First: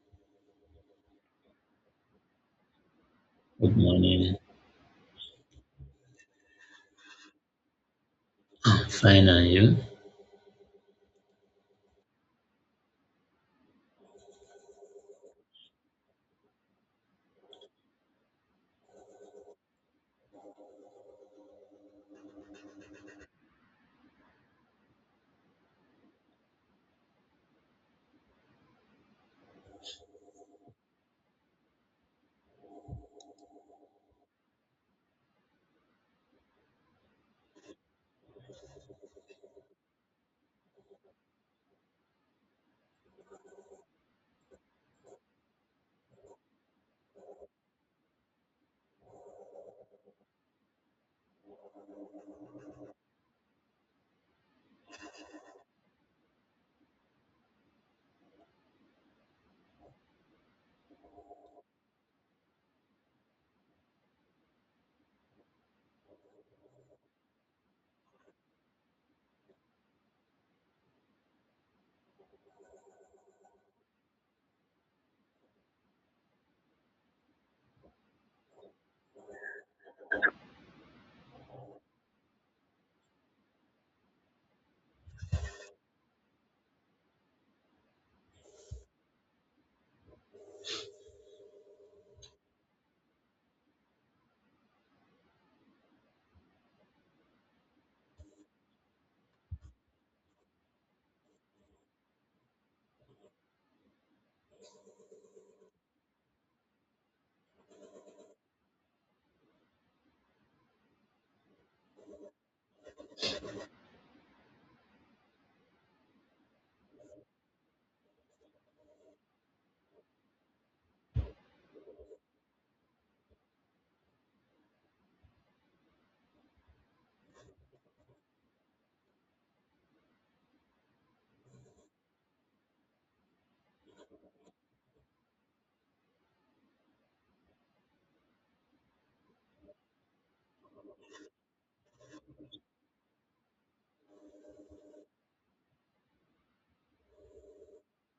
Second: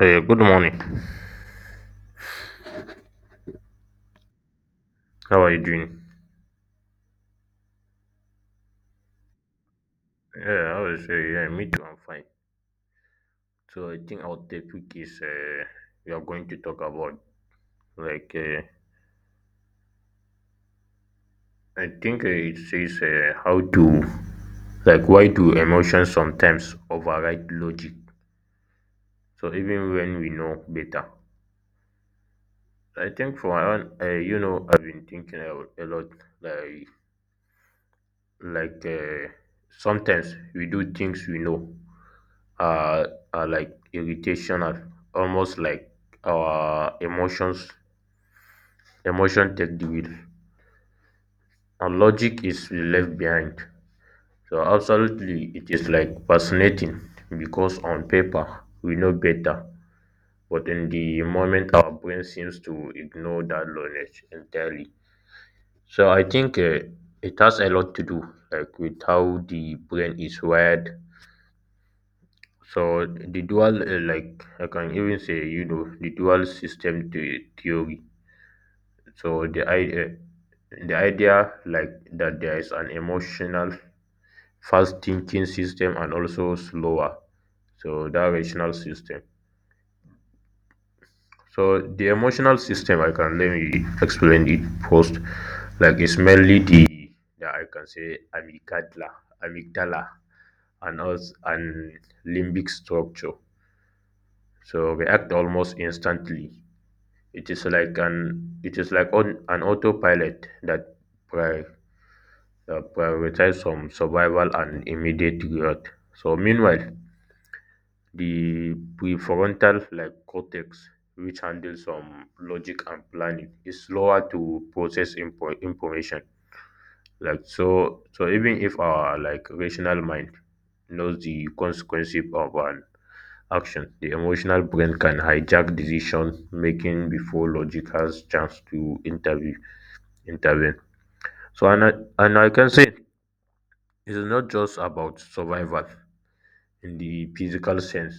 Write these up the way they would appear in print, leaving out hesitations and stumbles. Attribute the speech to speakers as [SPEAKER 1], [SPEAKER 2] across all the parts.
[SPEAKER 1] Hey, good morning.
[SPEAKER 2] Good morning.
[SPEAKER 1] How are you doing?
[SPEAKER 2] I'm fine, and you?
[SPEAKER 1] Yeah, I was yeah, me too. I'm fine. So I think our topic is we are going to talk about like I think it says how to, like, why do emotions sometimes override logic? So even when we know better, I think for one, I've been thinking a lot, like, like sometimes we do things we know are, are like irritational, almost like our emotion take the wheel and logic is left behind. So absolutely it is, like, fascinating, because on paper we know better, but in the moment our brain seems to ignore that knowledge entirely. So I think it has a lot to do, like, with how the brain is wired. So the dual, like I can even say, the dual system theory. So the idea, like, that there is an emotional, fast thinking system and also slower. So that rational system. So the emotional system, I can let me explain it first. Like, it's mainly I can say amygdala, amygdala, and also and limbic structure. So react almost instantly. It is like on an autopilot that pri- prioritizes some survival and immediate growth. So meanwhile, the prefrontal, like, cortex, which handles some logic and planning, is slower to process information. Like, so, so even if our, like, rational mind knows the consequences of an action, the emotional brain can hijack decision making before logic has chance to intervene. So and I can say it's not just about survival in the physical sense.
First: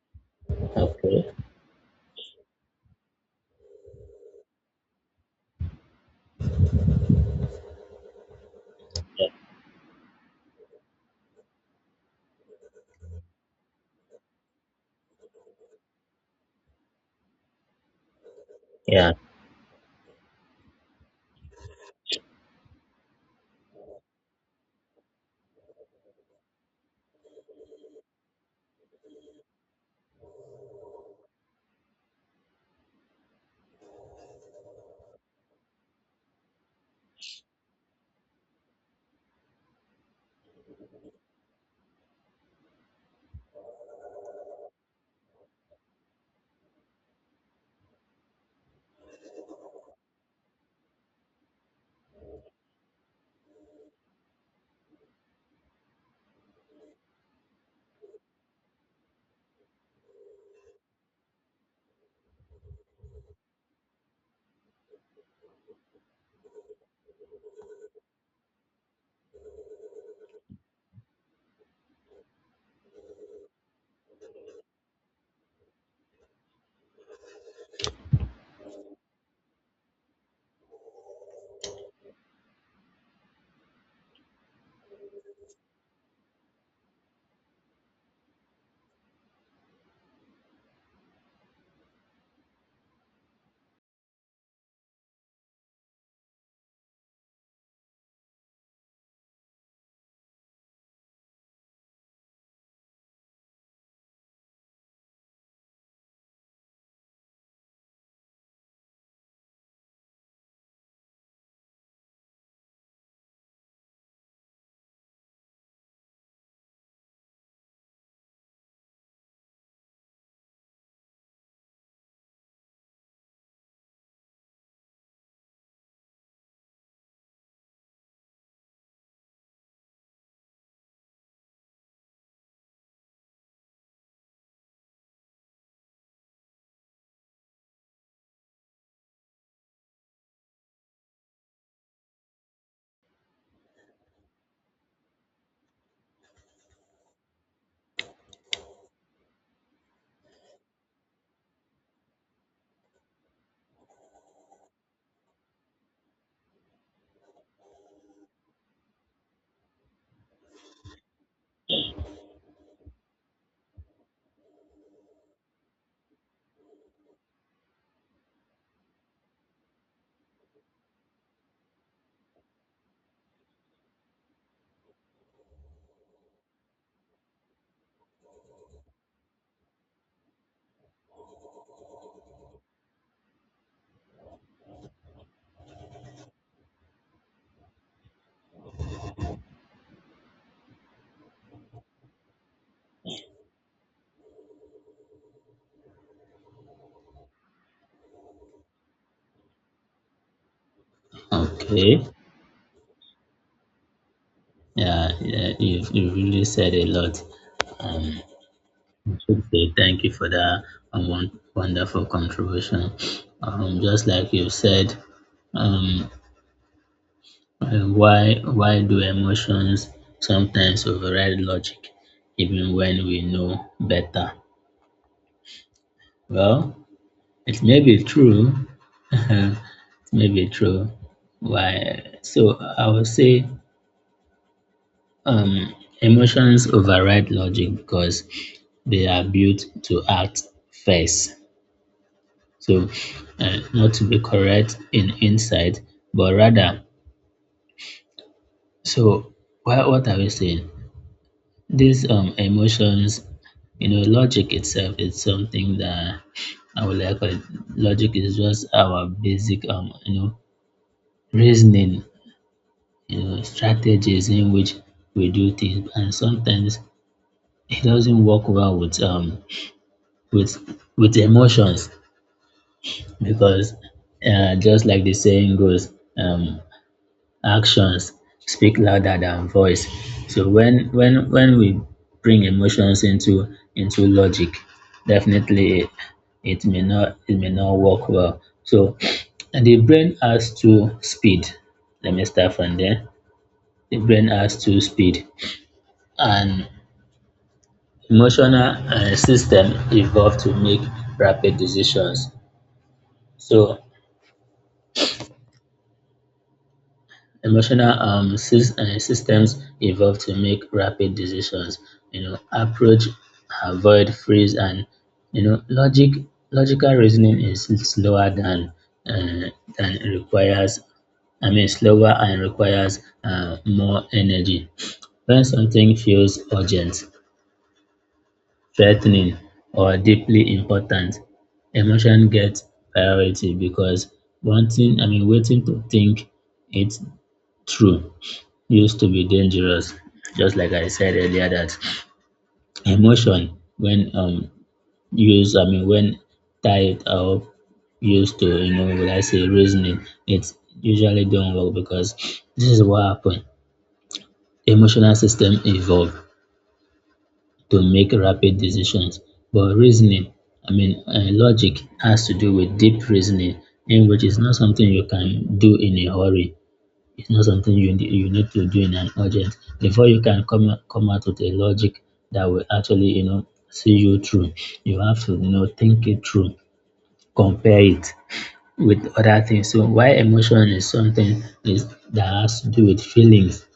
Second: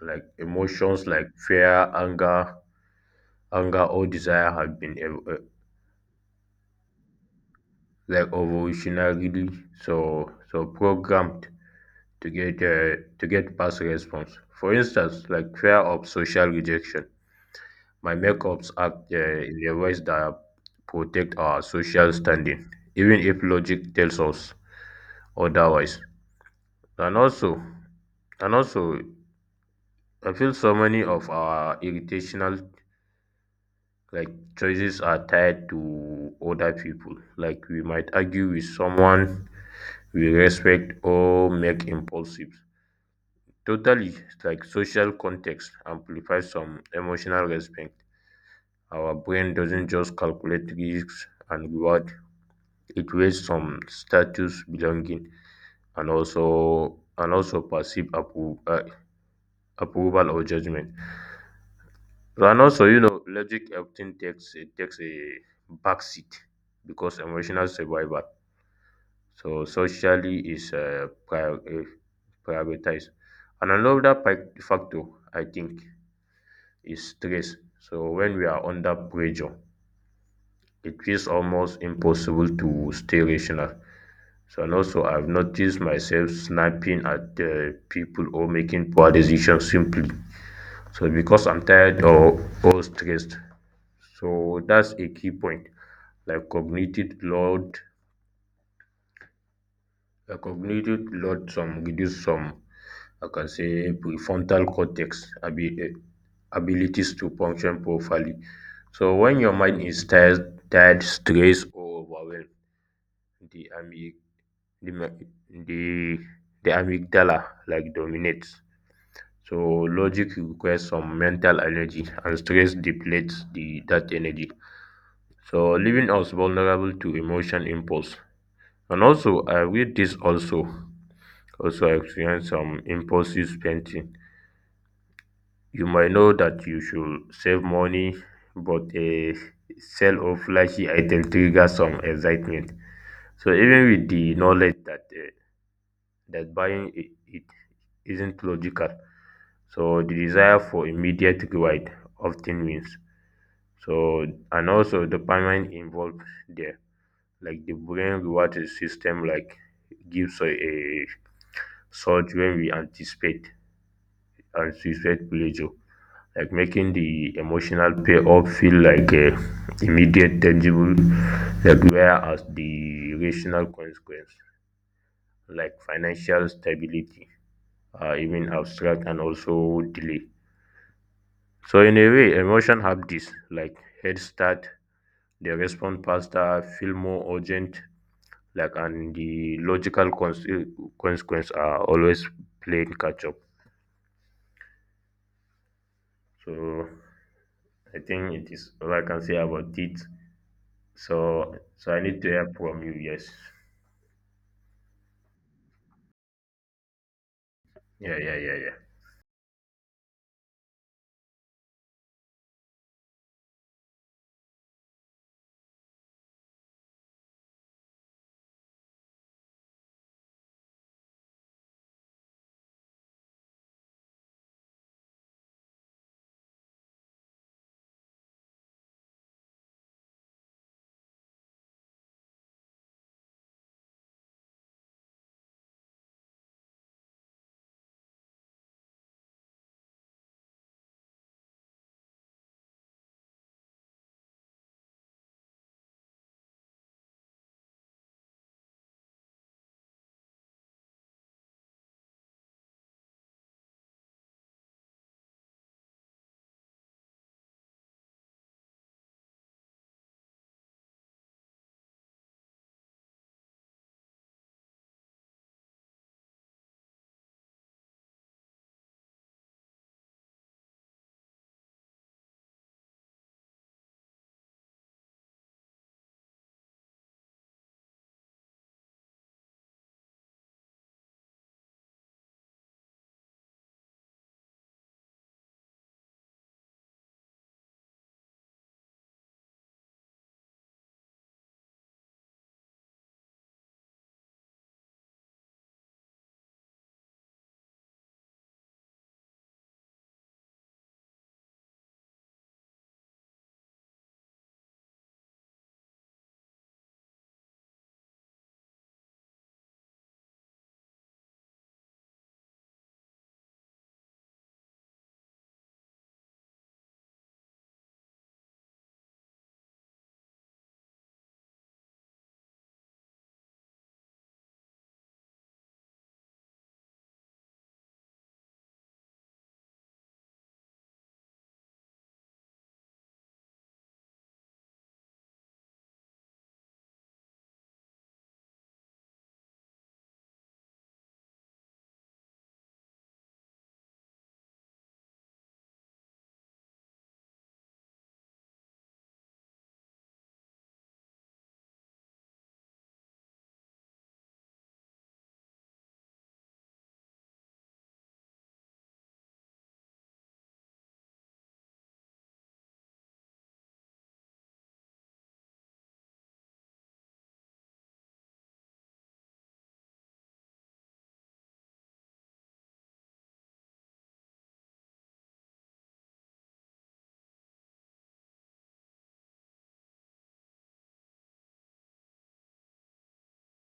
[SPEAKER 1] Like, emotions
[SPEAKER 2] Okay.
[SPEAKER 1] like fear, anger or desire have been like evolutionarily so programmed to get past response. For instance, like, fear of social rejection, my makeups act
[SPEAKER 2] Yeah.
[SPEAKER 1] in the ways that protect our social standing, even if logic tells us otherwise. And also, And also, I feel so many of our irritational, like, choices are tied to other people. Like, we might argue with someone we respect or make impulsive. Totally, like, social context amplifies some emotional response. Our brain doesn't just calculate risks and reward; it weighs some status, belonging, and also perceived approval or judgment. So and also, logic often takes it takes a backseat because emotional survival. So socially is prioritized. And another factor, I think, is stress. So when we are under pressure, it feels almost impossible to stay rational. So and also, I've noticed myself snapping at people or making poor decisions simply. So because I'm tired or stressed. So that's a key point. Like, cognitive load some reduce some, I can say, prefrontal cortex abilities to function properly. So when your mind is tired, stressed, or overwhelmed, the amyg the ma- the the amygdala, like, dominates. So logic requires some mental energy, and stress depletes the that energy. So leaving us vulnerable to emotion impulse. And also, I read this also. Also experience some impulsive spending. You might know that you should save money, but a sale of flashy item triggers some excitement. So even with the knowledge that buying it isn't logical, so the desire for immediate reward often wins. So and also dopamine involved there, like the brain reward system, like, gives a surge when we anticipate pleasure. Like, making the emotional payoff feel like a immediate tangible, like, whereas the rational consequence, like, financial stability, are even abstract and also delay. So in a way emotion have this, like, head start. They respond faster, feel more urgent, like, and the logical consequence are always playing catch up. So I think it is all I can say about it. So I
[SPEAKER 2] Okay.
[SPEAKER 1] need to help from you. Yes.
[SPEAKER 2] Yeah. yeah you really said a lot. Um,
[SPEAKER 1] Yeah. Yeah. Yeah. Yeah.
[SPEAKER 2] I thank you for that wonderful contribution. Just like you said, um, why do emotions sometimes override logic, even when we know better? Well, it may be true. It may be true. Why? So I would say Um, emotions override logic because they are built to act first. So, not to be correct in insight, but rather, so what are we saying? These emotions, you know, logic itself is something that I would like it. Logic is just our basic, you know, reasoning, you know, strategies in which we do things, and sometimes it doesn't work well with with emotions because just like the saying goes, um, actions speak louder than voice. So when we bring emotions into logic, definitely it may not work well. So and the brain has two speed. Let me start from there. The brain has two speed and emotional system evolved to make rapid decisions. So emotional systems evolve to make rapid decisions, you know, approach, avoid, freeze, and you know logic logical reasoning is slower than uh, requires, I mean slower and requires more energy when something feels urgent, threatening, or deeply important. Emotion gets priority because wanting I mean waiting to think it through used to be dangerous. Just like I said earlier, that emotion when used, I mean, when tied up, used to, you know, will I say reasoning, it usually don't work because this is what happened. Emotional system evolved to make rapid decisions, but reasoning, I mean, logic has to do with deep reasoning, in which is not something you can do in a hurry. It's not something you need to do in an urgent before you can come out with a logic that will actually, you know, see you through. You have to, you know, think it through, compare it with other things. So why emotion is something is that has to do with feelings,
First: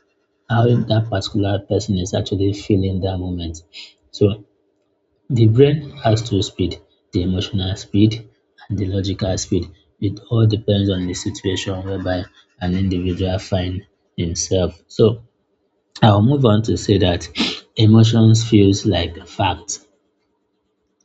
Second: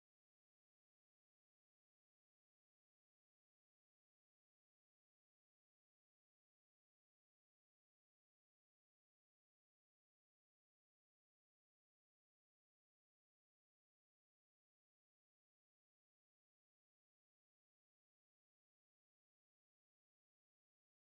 [SPEAKER 2] how that particular person is actually feeling that moment. So the brain has two speed, the emotional speed and the logical speed. It all depends on the situation whereby an individual find himself. So I'll move on to say that emotions feels like fact.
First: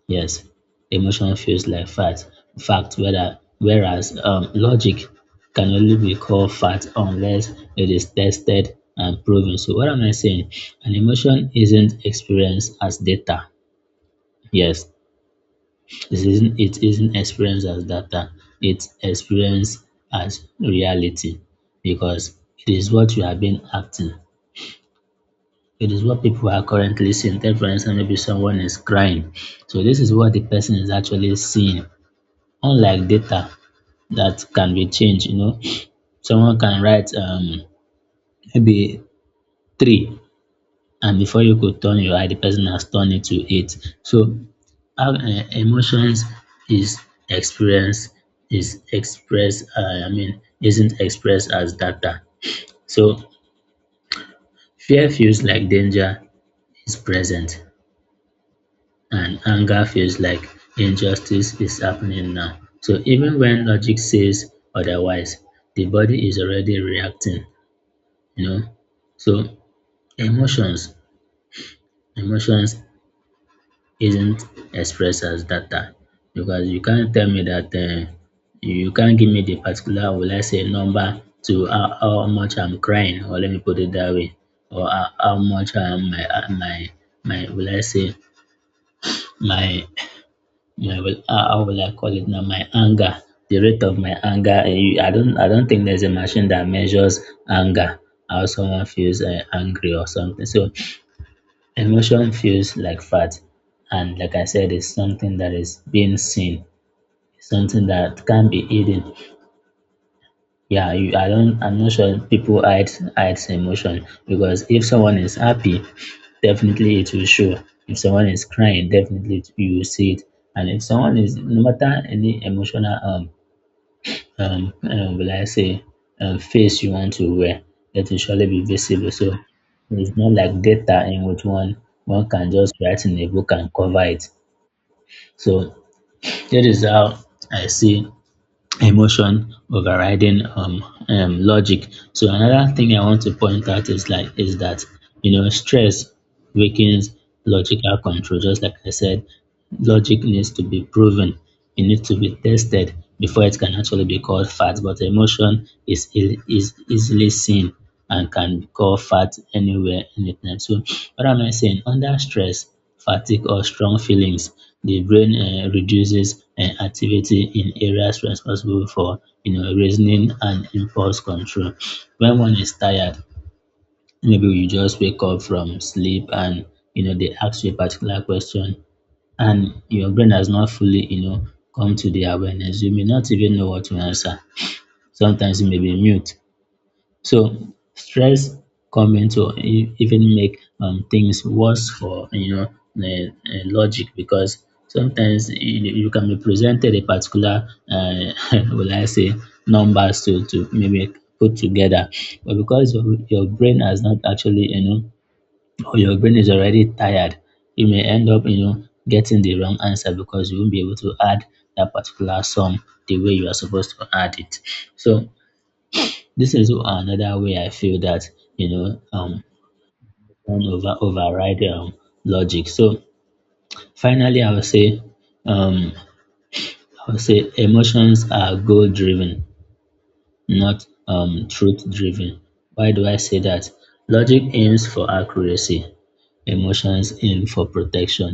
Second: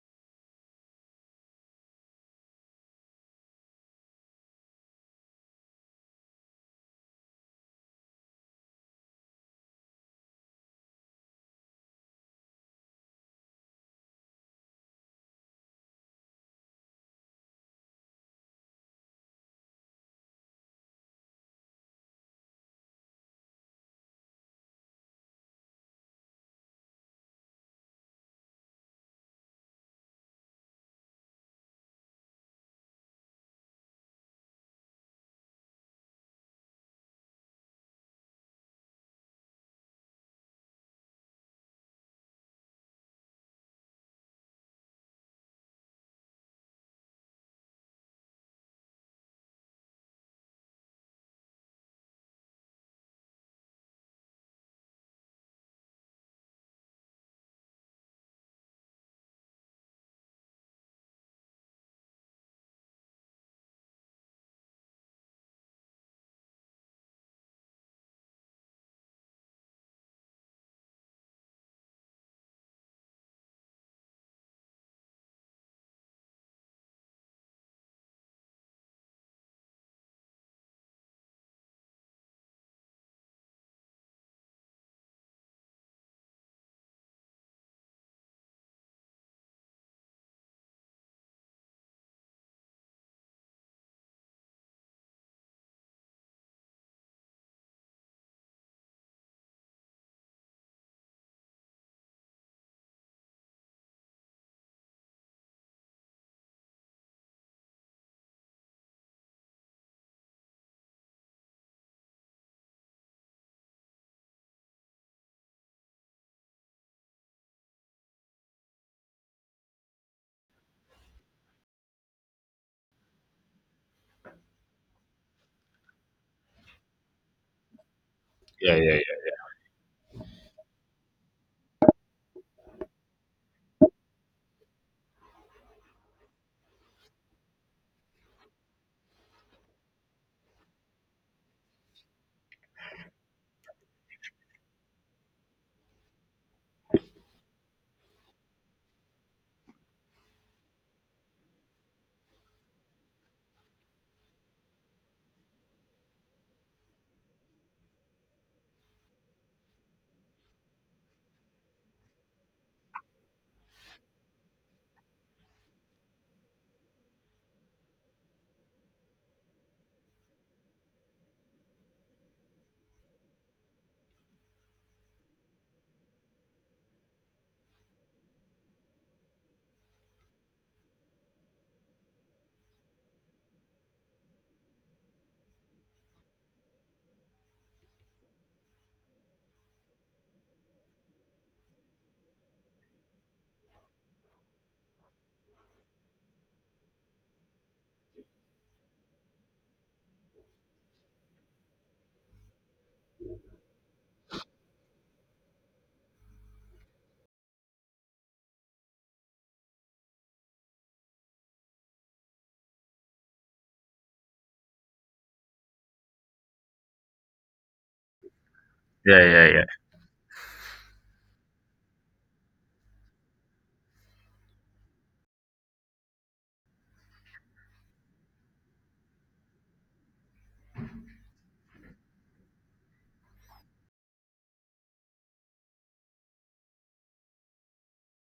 [SPEAKER 2] Yes, emotion feels like fact. Fact whether whereas logic can only be called fact unless it is tested and proven. So what am I saying? An emotion isn't experienced as data. Yes, it isn't experienced as data, it's experienced as reality because it is what you have been acting. It is what people are currently seeing. Take for instance, maybe someone is crying. So this is what the person is actually seeing. Unlike data that can be changed, you know, someone can write maybe three and before you could turn your eye, the person has turned it to hate. So, how emotions is experienced is expressed. I mean, isn't expressed as data. So, fear feels like danger is present, and anger feels like injustice is happening now. So, even when logic says otherwise, the body is already reacting. You know, so emotions, emotions isn't expressed as data because you can't tell me that you can't give me the particular, will I say, number to how much I'm crying, or let me put it that way, or how much I'm my my my will I say my my will how will I call it now my anger, the rate of my anger. I don't think there's a machine that measures anger how someone feels angry or something. So emotion feels like fact, and like I said, it's something that is being seen. It's something that can be hidden. Yeah, I don't. I'm not sure people hide emotion because if someone is happy, definitely it will show. If someone is crying, definitely you will see it. And if someone is, no matter any emotional um, um, will I say, face you want to wear, it will surely be
[SPEAKER 1] Yeah, yeah,
[SPEAKER 2] visible.
[SPEAKER 1] yeah.
[SPEAKER 2] So it's not like data in which one can just write in a book and cover it. So that is how I see emotion overriding logic. So another thing I want to point out is is that you know stress weakens logical control. Just like I said, logic needs to be proven, it needs to be tested before it can actually be called fact. But emotion is is easily seen and can be called fact anywhere, anytime. So what am I saying? Under stress, fatigue, or strong feelings, the brain reduces activity in areas responsible for, you know, reasoning and impulse control. When one is tired, maybe you just wake up from sleep and you know they ask you a particular question and your brain has not fully, you know, come to the awareness. You may not even know what to answer. Sometimes you may be mute. So stress coming to even make things worse for, you know, logic because sometimes you can be presented a particular will I say numbers to maybe put together, but because your brain has not actually, you know, or your brain is already tired, you may end up, you know, getting the wrong answer because you won't be able to add that particular sum the way you are supposed to add it. So this is another way I feel that you know
[SPEAKER 1] Yeah. Yeah. Yeah.
[SPEAKER 2] one over override logic. So finally, um I would say emotions are goal driven, not truth driven. Why do I say that? Logic aims for accuracy, emotions in for protection,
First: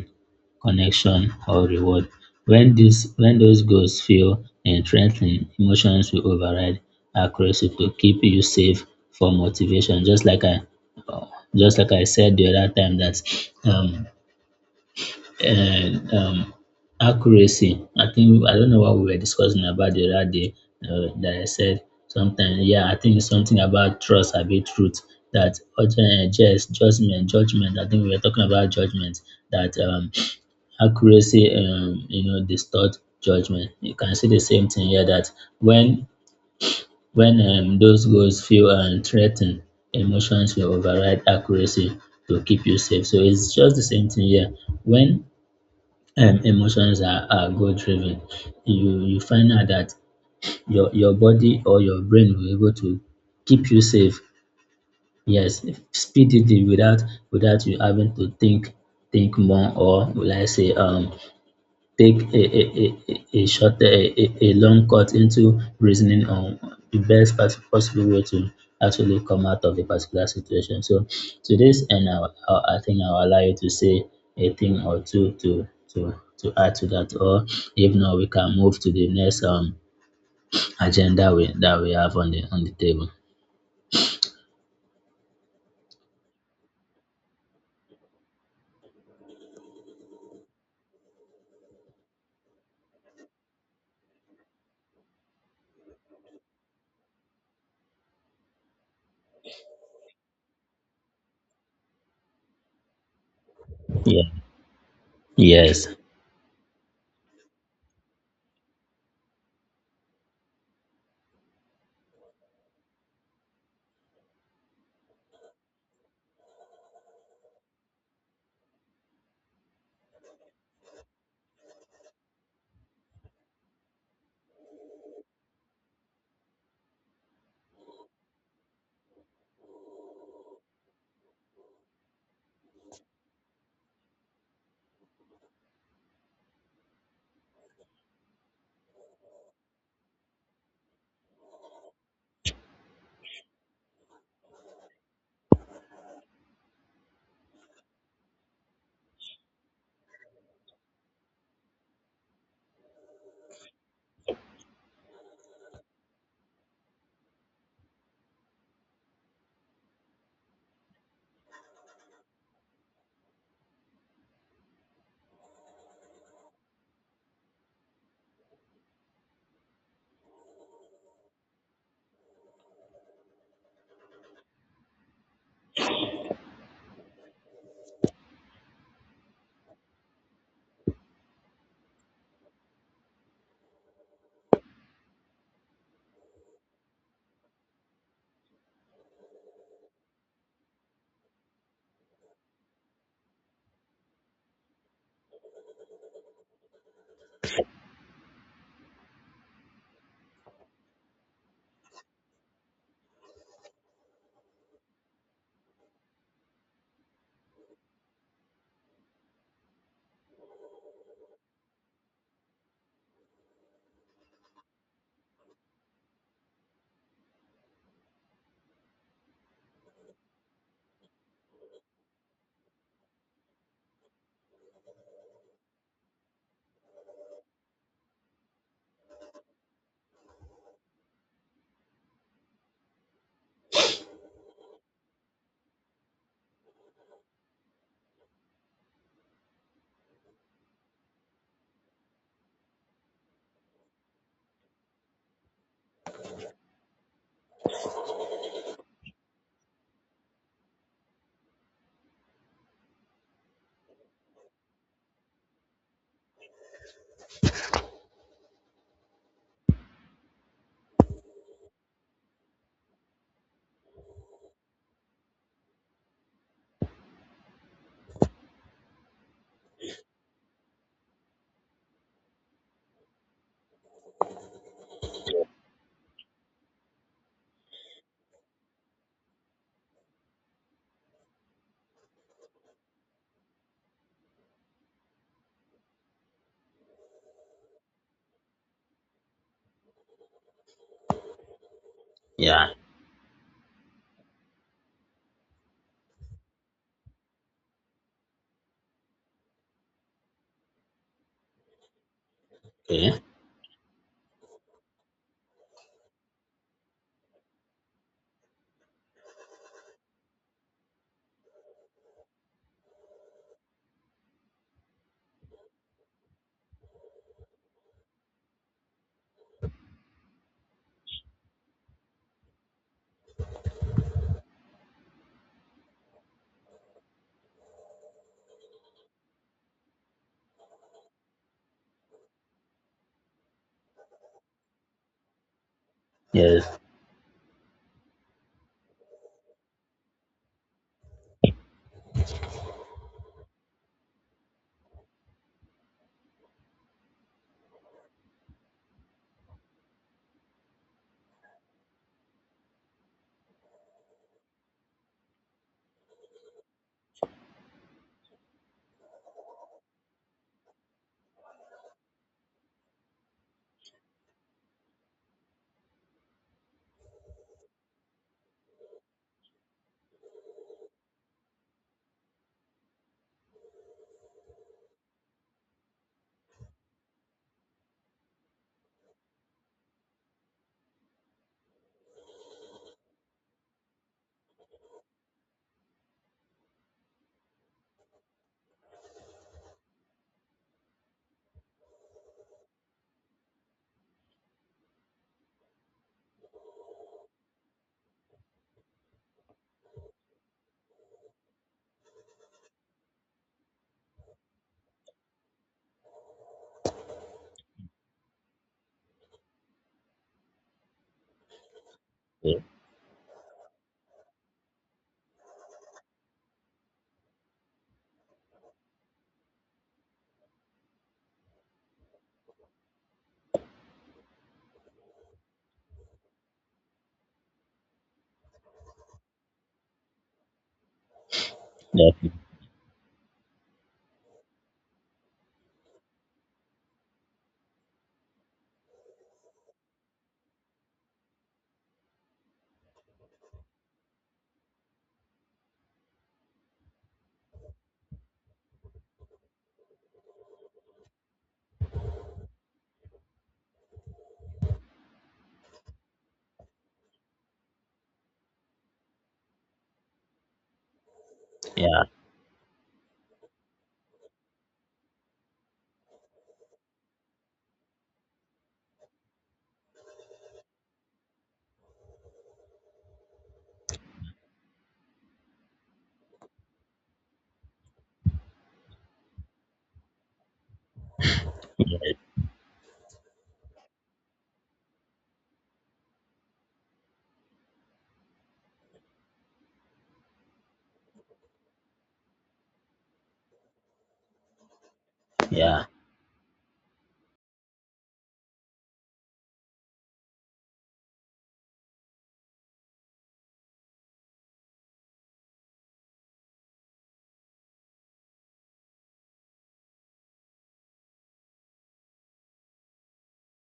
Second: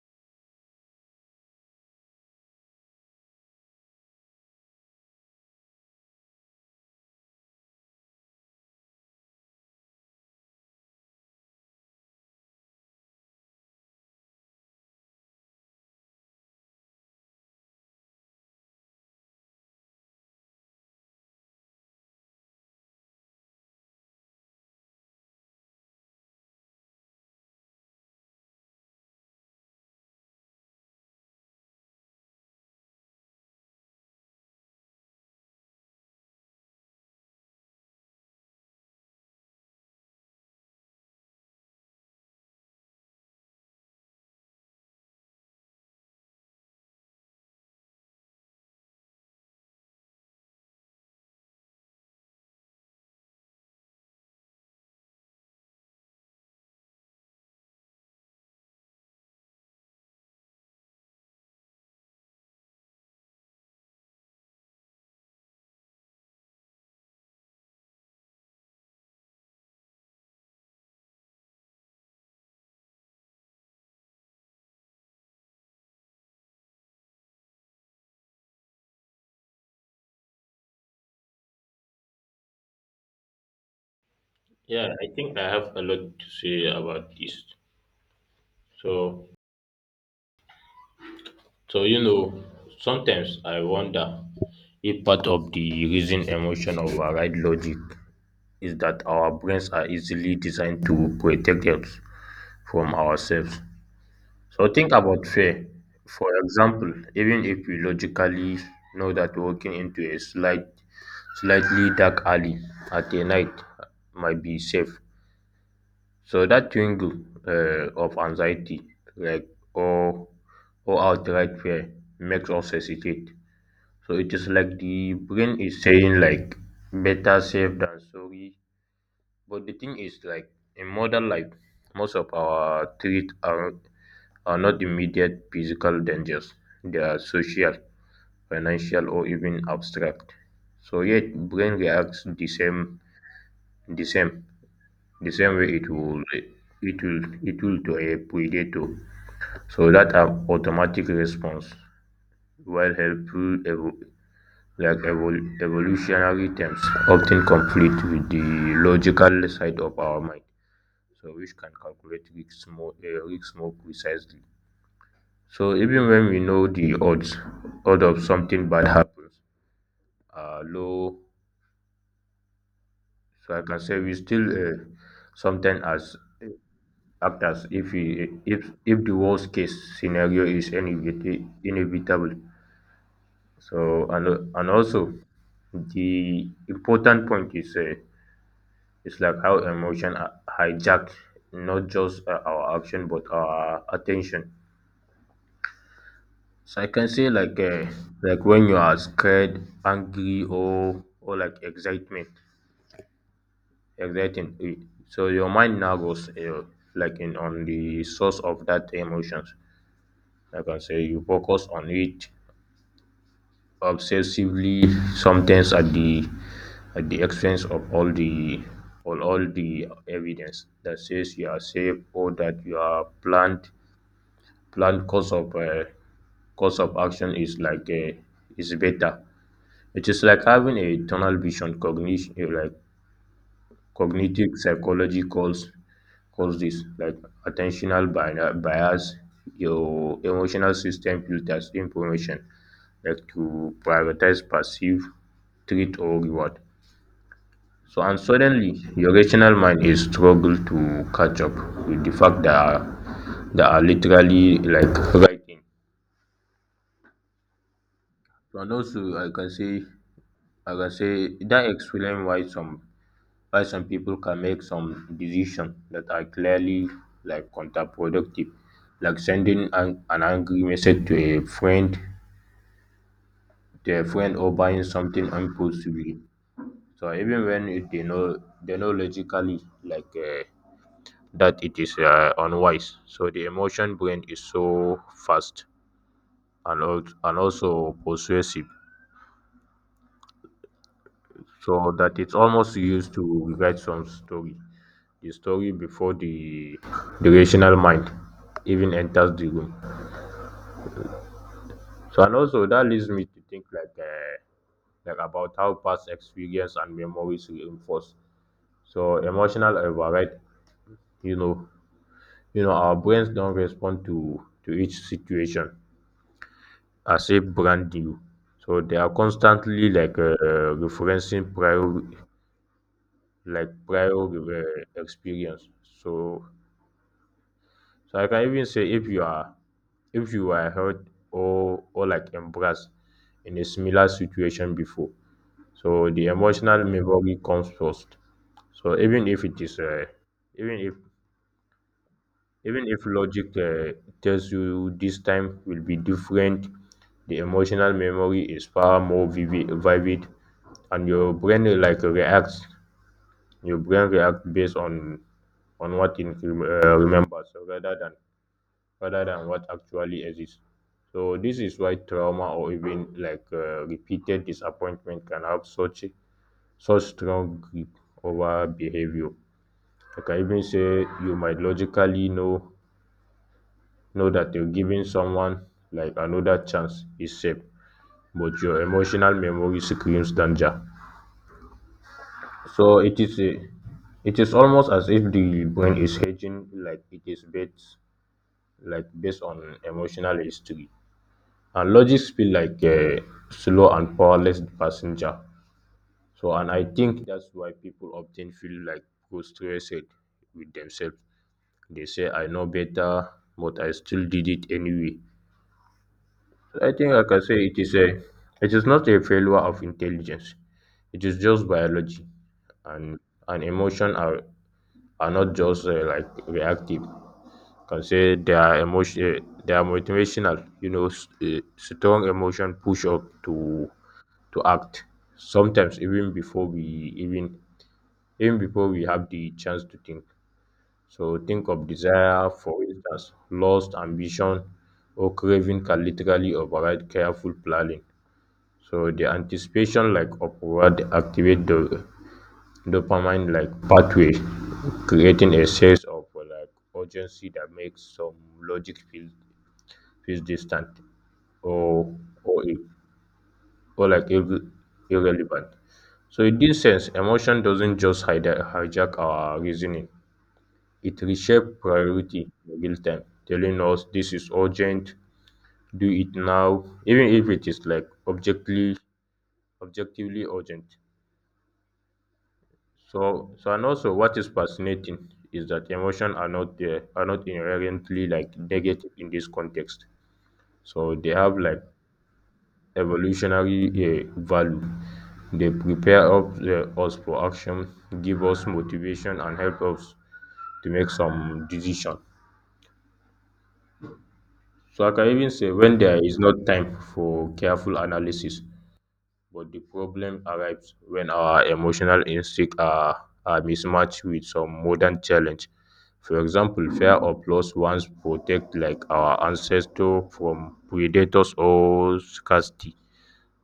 [SPEAKER 2] connection, or reward. When these when those goals feel threatening, emotions will override accuracy to keep you safe for motivation. Uh, just like I said the other time that um and accuracy. I think I don't know what we were discussing about the other day that I said sometimes. Yeah, I think it's something about trust, a bit truth. That judgment. I think we were talking about judgment. That accuracy, you know, distort judgment. You can see the same thing here. That when when those goals feel threatened, emotions will override accuracy to keep you safe. So it's just the same thing here. When are goal driven, you find out that your body or your brain will be able to keep you safe, yes, speedily without without you having to think more or will I say take a short a long cut into reasoning on the best possible way to actually come out of a particular situation. So to this end, I think I'll allow you to say a thing or two to add to that, or if not, we can move to the next agenda that we have on the table.
[SPEAKER 1] Yeah, I think I have a lot to say about this. So, so, sometimes I wonder if part of the reason emotion override logic is that our brains are easily designed to protect us from ourselves.
[SPEAKER 2] Yeah.
[SPEAKER 1] So think about fear.
[SPEAKER 2] Yes.
[SPEAKER 1] For example, even if we logically know that walking into a slightly dark alley at a night might be safe, so that tingle of anxiety, like, or or outright fear, makes us hesitate. So it is like the brain is saying, like, better safe than sorry. But the thing is, like, in modern life, most of our threats are not immediate physical dangers. They are social, financial, or even abstract. So yet, brain reacts the same, the same way it will to a predator. So that an automatic response, while helpful, evolutionary terms, often conflict with the logical side of our mind, so which can calculate risk more precisely. So even when we know the odds of something bad happens are low, so I can say we still sometimes as uh, act as if if the worst case scenario is inevitable. So and also the important point is it's like how emotion are hijack not just our action but our attention. So I can say like, when you are scared, angry, or like exciting. So your mind now goes like, in on the source of that emotions. Like, I can say you focus on it obsessively, sometimes at the expense of all the evidence that says you are safe, or that you are planned course of action is, like, is better. It is like having a tunnel vision cognition, like, cognitive psychology calls this, like, attentional bias. Your emotional system filters information, like, to prioritize perceive treat or reward. So and suddenly your rational mind is struggle to catch up with the fact that are literally, like, writing. So, and also I can say that explain why some people can make some decisions that are clearly, like, counterproductive, like sending an angry message to a friend, or buying something impulsively. So even when they know logically, like, that it is unwise. So the emotion brain is so fast and also persuasive, so that it's
[SPEAKER 2] Yeah.
[SPEAKER 1] almost used to rewrite some story, the story before the rational mind even enters the room. So and also that leads
[SPEAKER 2] Okay.
[SPEAKER 1] me to think, like, about how past experience and memories reinforce. So emotional override, you know, our brains don't respond to each situation as if brand new. So they are constantly, like, referencing prior, experience. So I can even say if you are if you were hurt or, like, embarrassed in a similar situation before. So the
[SPEAKER 2] Yes.
[SPEAKER 1] emotional memory comes first. So even if it is even if even if logic tells you this time will be different. The emotional memory is far more vivid, and your brain like, reacts. Your brain reacts based on what it remembers rather than what actually exists. So this is why trauma or even, like, repeated disappointment can have such strong grip over behavior. Like, I can even say you might logically know that you're giving someone, like, another chance is safe, but your emotional memory screams danger. So it is almost as if the brain is hedging, like, it is based like based on emotional history. And logics feel like a slow and powerless passenger. So, and I think that's why people often feel, like, frustrated with themselves. They say, I know better, but I still did it anyway. So I think, like, I can say it is not a failure of intelligence. It is just biology,
[SPEAKER 2] Yeah.
[SPEAKER 1] and emotion are not just like, reactive. Can say they are they are motivational. You know, strong emotion push up to act sometimes even before we, even even before we have the chance to think. So think of desire, for instance, lust, ambition, or craving can literally override careful planning. So the anticipation, like, upward activate the dopamine, like, pathway, creating a sense of like, urgency that makes some logic feels distant, or or, ir- or irrelevant. So in this sense, emotion doesn't just hijack our reasoning. It reshapes
[SPEAKER 2] Yeah.
[SPEAKER 1] priority in real time, telling us this is urgent, do it now, even if it is, like, objectively urgent. So and also what is fascinating is that emotion are not inherently like negative in this context. So they have like
[SPEAKER 2] Yeah.
[SPEAKER 1] evolutionary value. They prepare up, us for action, give us motivation, and help us to make some decision. So like I can even say
[SPEAKER 2] Yeah.
[SPEAKER 1] when there is not time for careful analysis, but the problem arrives when our emotional instincts are mismatched with some modern challenge. For example, fear of loss once protect like our ancestor from predators or scarcity.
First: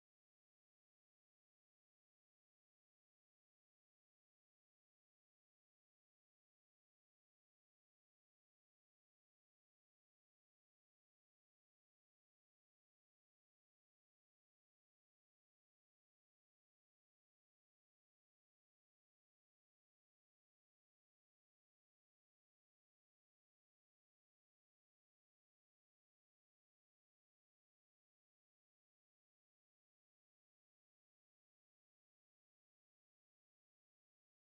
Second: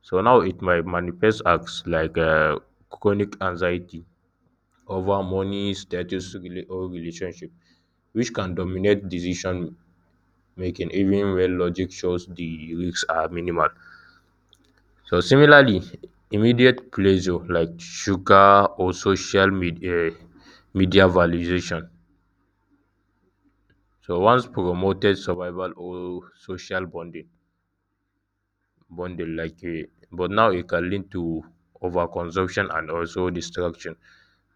[SPEAKER 1] So now it might manifest as like chronic anxiety over money, status, rela- or relationship, which can dominate decision making even when logic shows the risks are minimal. So similarly, immediate pleasure like sugar or social media, media validation. So once promoted survival or social bonding, bonding like, but now it can lead to overconsumption and also distraction.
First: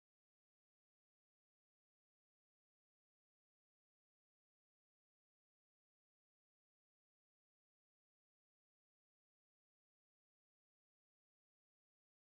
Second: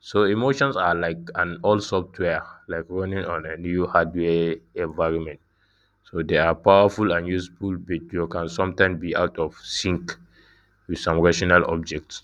[SPEAKER 1] So emotions are like an old software, like running on a new hardware environment. So they are powerful and useful, but you can sometimes be out of sync with some rational objects.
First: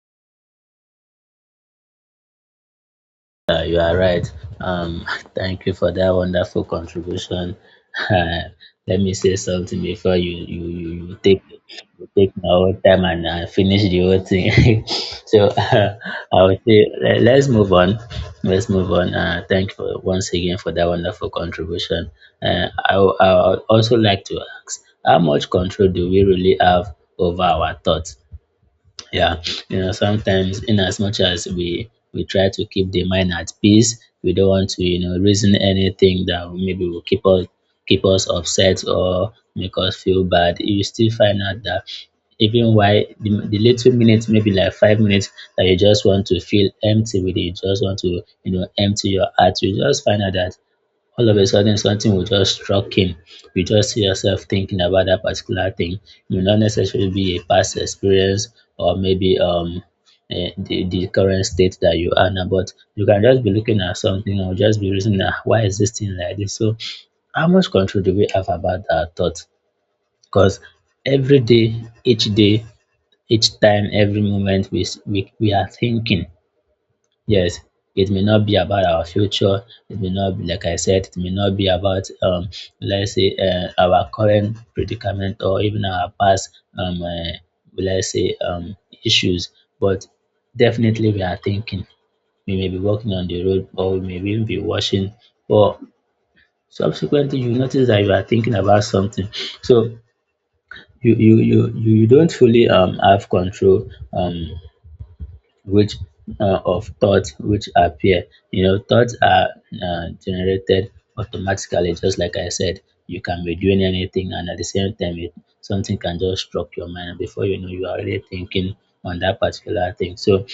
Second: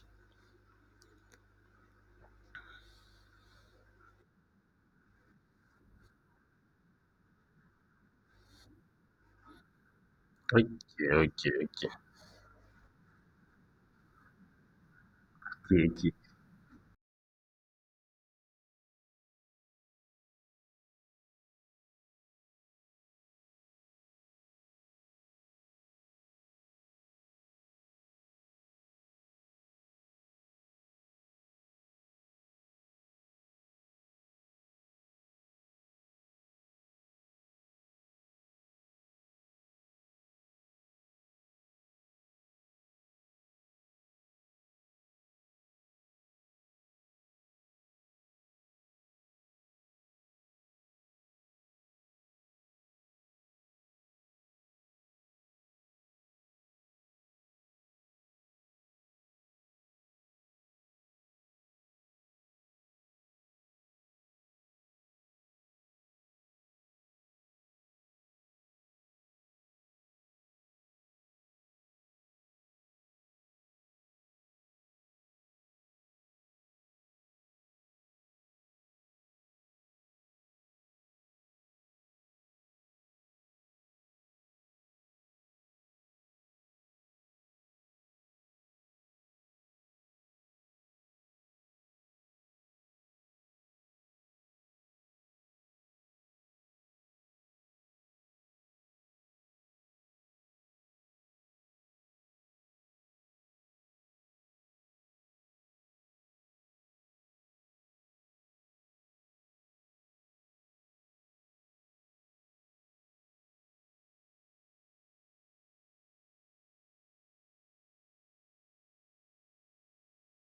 [SPEAKER 2] You are right. Um, thank you for that wonderful contribution. Uh, let me say something before
[SPEAKER 1] Okay, okay, okay,
[SPEAKER 2] you take my whole time and finish the whole thing. So
[SPEAKER 1] okay, okay.
[SPEAKER 2] I would say let's move on. Let's move on. Thank you for, once again, for that wonderful contribution. I would also like to ask, how much control do we really have over our thoughts? Yeah, you know, sometimes in as much as we try to keep the mind at peace, we don't want to, you know, reason anything that maybe will keep us upset or make us feel bad. You still find out that even while the little minutes maybe like 5 minutes that you just want to feel empty with it, you just want to, you know, empty your heart. You just find out that all of a sudden something will just struck him. You just see yourself thinking about that particular thing. It will not necessarily be a past experience or maybe the current state that you are now, but you can just be looking at something or just be reasoning, "Ah, why is this thing like this?" So, how much control do we have about our thoughts? Because every day, each time, every moment, we are thinking. Yes, it may not be about our future. It may not be, like I said, it may not be about, let's say, our current predicament or even our past, um, uh, let's say, issues. But definitely we are thinking. We may be walking on the road or we may even be washing. Or subsequently, you notice that you are thinking about something. So you don't fully have control which of thoughts which appear. You know thoughts are generated automatically. Just like I said, you can be doing anything and at the same time something can just struck your mind and before you know you are already thinking on that particular thing. So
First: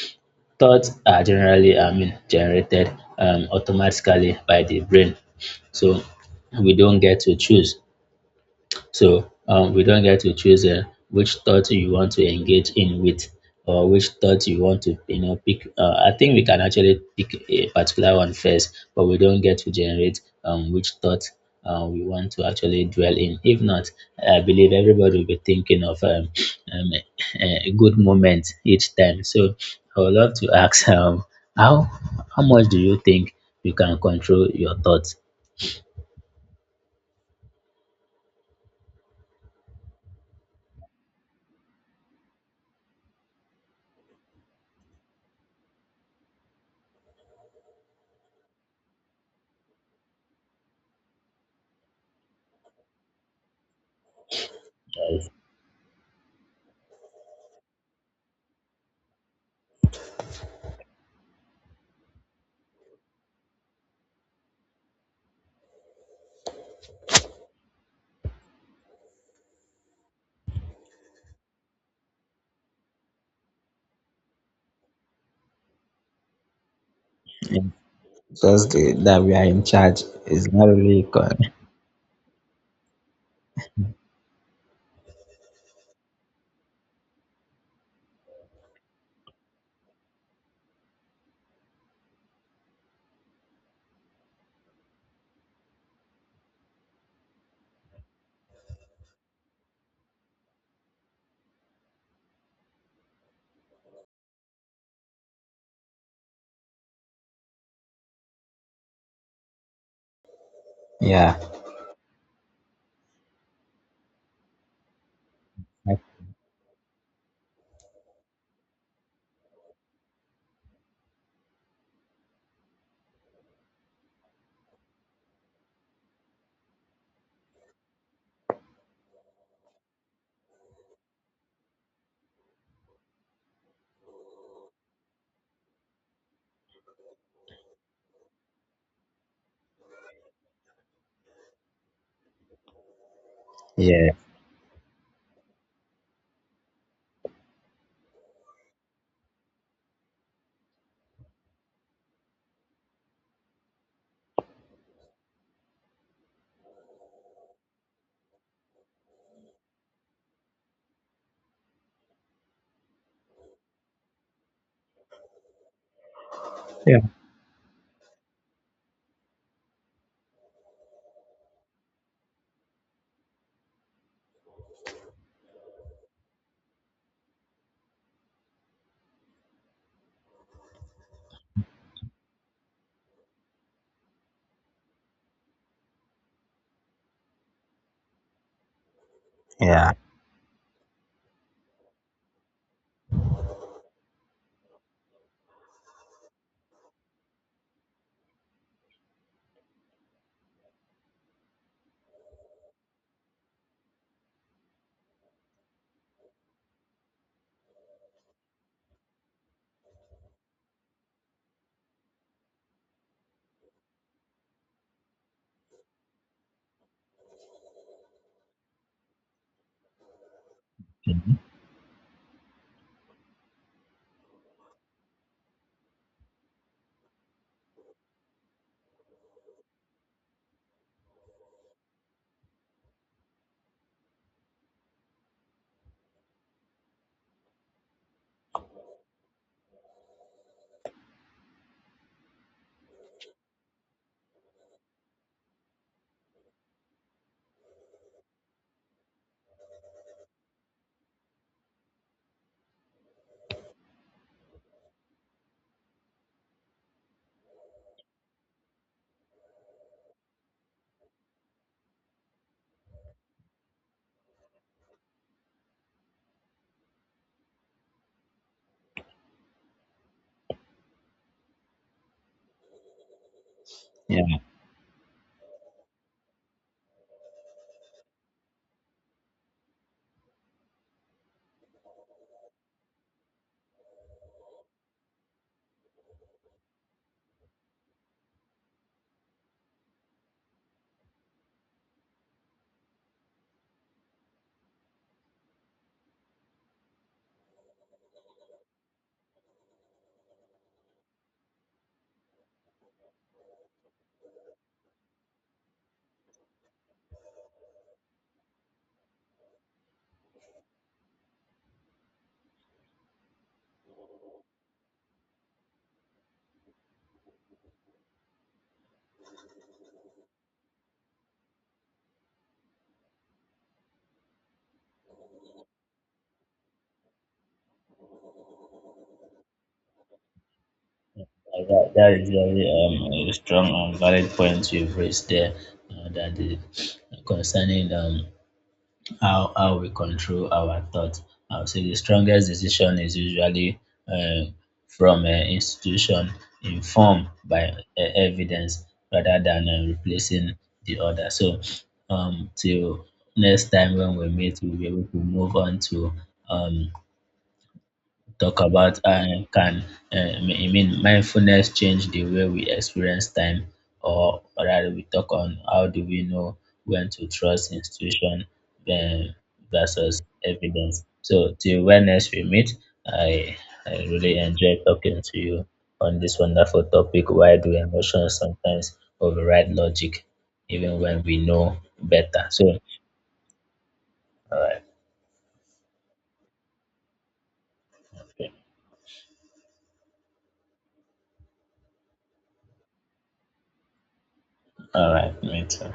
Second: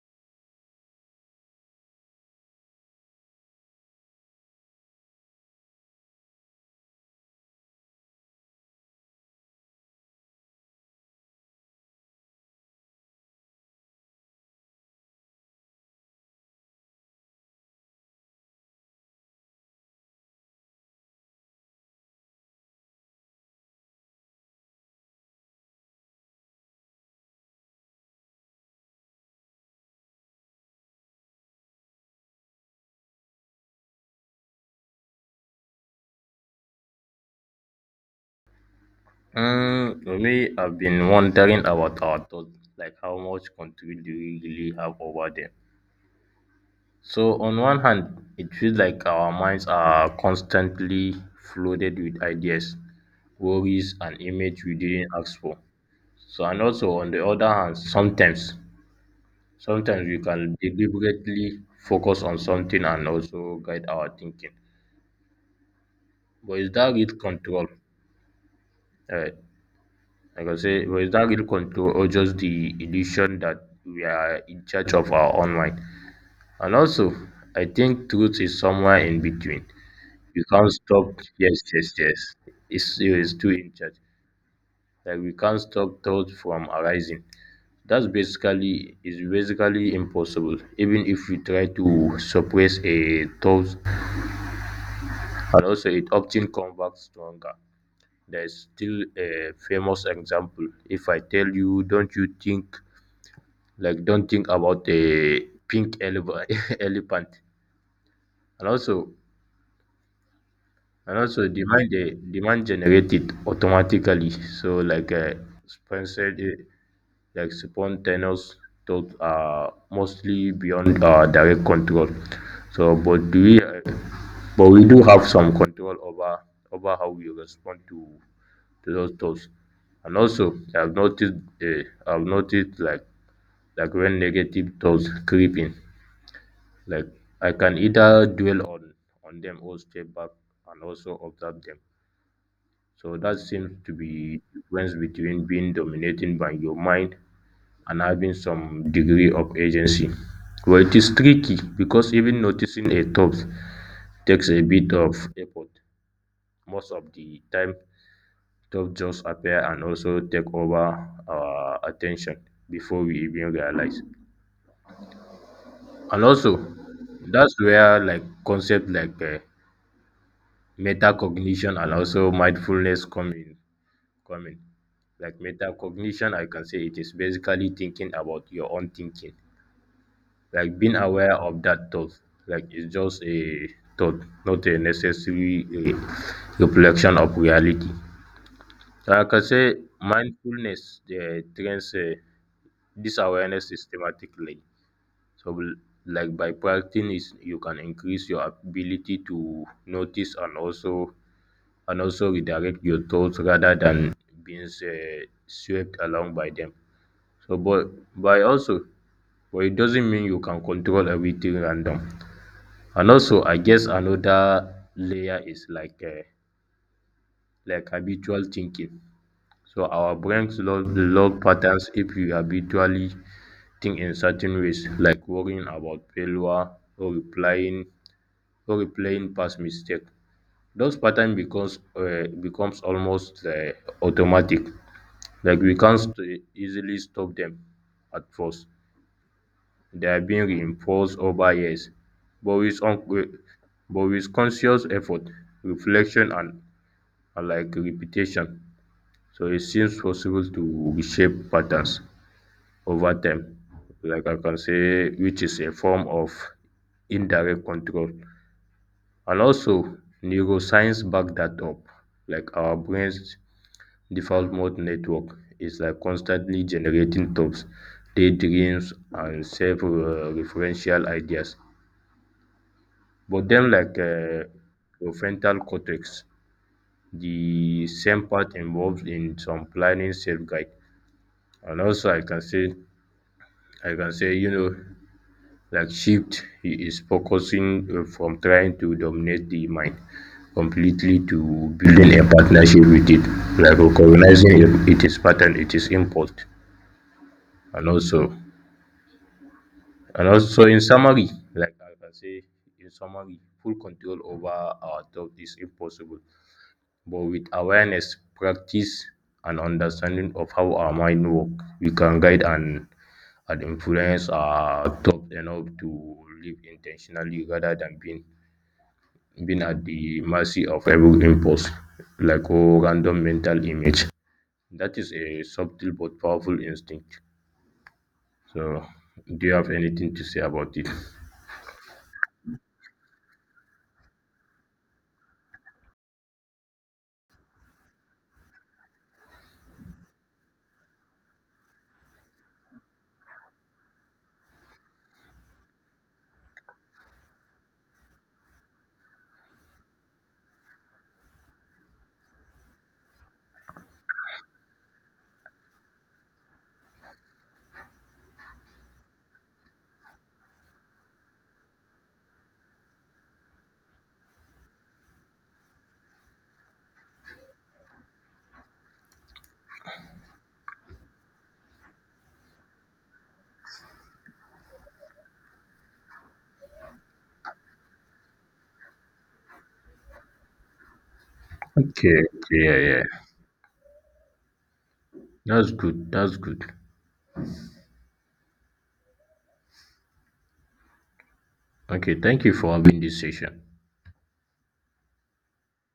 [SPEAKER 2] thoughts are generally, I mean, generated automatically by the brain. So we don't get to choose. So we don't get to choose which thought you want to engage in with or which thought you want to, you know, pick. I think we can actually pick a particular one first, but we don't get to generate which thought we want to actually dwell in. If not, I believe everybody will be thinking of um, a good moment each time. So I would love to ask how how much do you think you can control your thoughts?
[SPEAKER 1] Really, I've been wondering about our thoughts, like how much control do we really have over them? So, on one hand, it feels like our minds are constantly flooded with ideas, worries, and images we didn't
[SPEAKER 2] Yes.
[SPEAKER 1] ask for. So, and also on the other hand, sometimes we can deliberately focus on something and also guide our thinking. But is that real control? Uh, Like I say, was that real control or just the illusion that we are in charge of our own mind? And also, I think truth is somewhere in
[SPEAKER 2] I'm in
[SPEAKER 1] between.
[SPEAKER 2] charge.
[SPEAKER 1] We
[SPEAKER 2] It's not
[SPEAKER 1] can't
[SPEAKER 2] really
[SPEAKER 1] stop,
[SPEAKER 2] con.
[SPEAKER 1] yes, yes, yes. It's too in charge. Like we can't stop thought from arising. That's basically is basically impossible. Even if we try to suppress a thought, and also it often comes back stronger. There's still a famous example. If I tell you, don't you think like don't think about a pink eleva- elephant and also and
[SPEAKER 2] Yeah.
[SPEAKER 1] also demand generated automatically so like sponsored like spontaneous thoughts are mostly beyond direct control. So but do we but we do have some control over over how we respond to those thoughts. And also I've noticed like when negative thoughts creep in, like I can either dwell on them or step back and also observe them. So that seems to
[SPEAKER 2] Yeah,
[SPEAKER 1] be the difference between being dominated by your mind and having some degree of agency. Well, it is tricky because even noticing a thought takes a bit of effort. Most of the time, thoughts just appear and also take over our attention before we even realize. And also, that's where like concept like metacognition and also mindfulness come in like metacognition I can say it is basically thinking about your own thinking, like being aware of that thought, like it's just a thought not a necessary a reflection of reality. So like I can say
[SPEAKER 2] yeah,
[SPEAKER 1] mindfulness the trains this awareness systematically. so l- like by practicing it you can increase your ability to notice and also redirect your thoughts rather than being swept along by them. So, but by also, but it doesn't mean you can control everything random. And also, I guess another layer is like habitual thinking. So our brains log,
[SPEAKER 2] mhm,
[SPEAKER 1] log patterns if we habitually think in certain ways, like worrying about failure or replying or replaying past mistake. Those patterns becomes almost automatic. Like we can't st- easily stop them at first. They are being reinforced over years. But with, un- but with conscious effort, reflection, and like repetition, so it seems possible to reshape patterns over time. Like I can say, which is a form of indirect control. And also, neuroscience back that up. Like our brains default mode network is like constantly generating tabs, daydreams, and self-referential ideas, but then, like
[SPEAKER 2] yeah.
[SPEAKER 1] prefrontal cortex. The same part involved in some planning self-guide. And also, I can say, you know, like shift is focusing from trying to dominate the mind completely to building a partnership with it, like recognizing it, it is pattern, it is impulse, and also. And also, in summary, in summary, full control over our thought is impossible, but with awareness, practice, and understanding of how our mind works, we can guide and influence our thought enough to live intentionally rather than being at the mercy of every impulse, like oh, random mental image. That is a subtle but powerful instinct. So, do you have anything to say about it?
[SPEAKER 2] That is very a strong and valid point you've raised there. That concerning how we control our thoughts, I would say the strongest decision is usually uh, from an institution informed by evidence rather than replacing the other. So, till next time when we meet, we'll be able to move on to um, talk about how can I mean mindfulness change the way we experience time, or rather we talk on how do we know when to trust institution um, versus evidence. So till when next we meet, I I really enjoy talking to you on this wonderful topic. Why do emotions sometimes override logic, even when we know
[SPEAKER 1] Okay.
[SPEAKER 2] better?
[SPEAKER 1] Okay.
[SPEAKER 2] So
[SPEAKER 1] Yeah. Yeah.
[SPEAKER 2] all
[SPEAKER 1] That's good. That's good.
[SPEAKER 2] right,
[SPEAKER 1] Okay. Thank you for having this session.
[SPEAKER 2] all right, me too.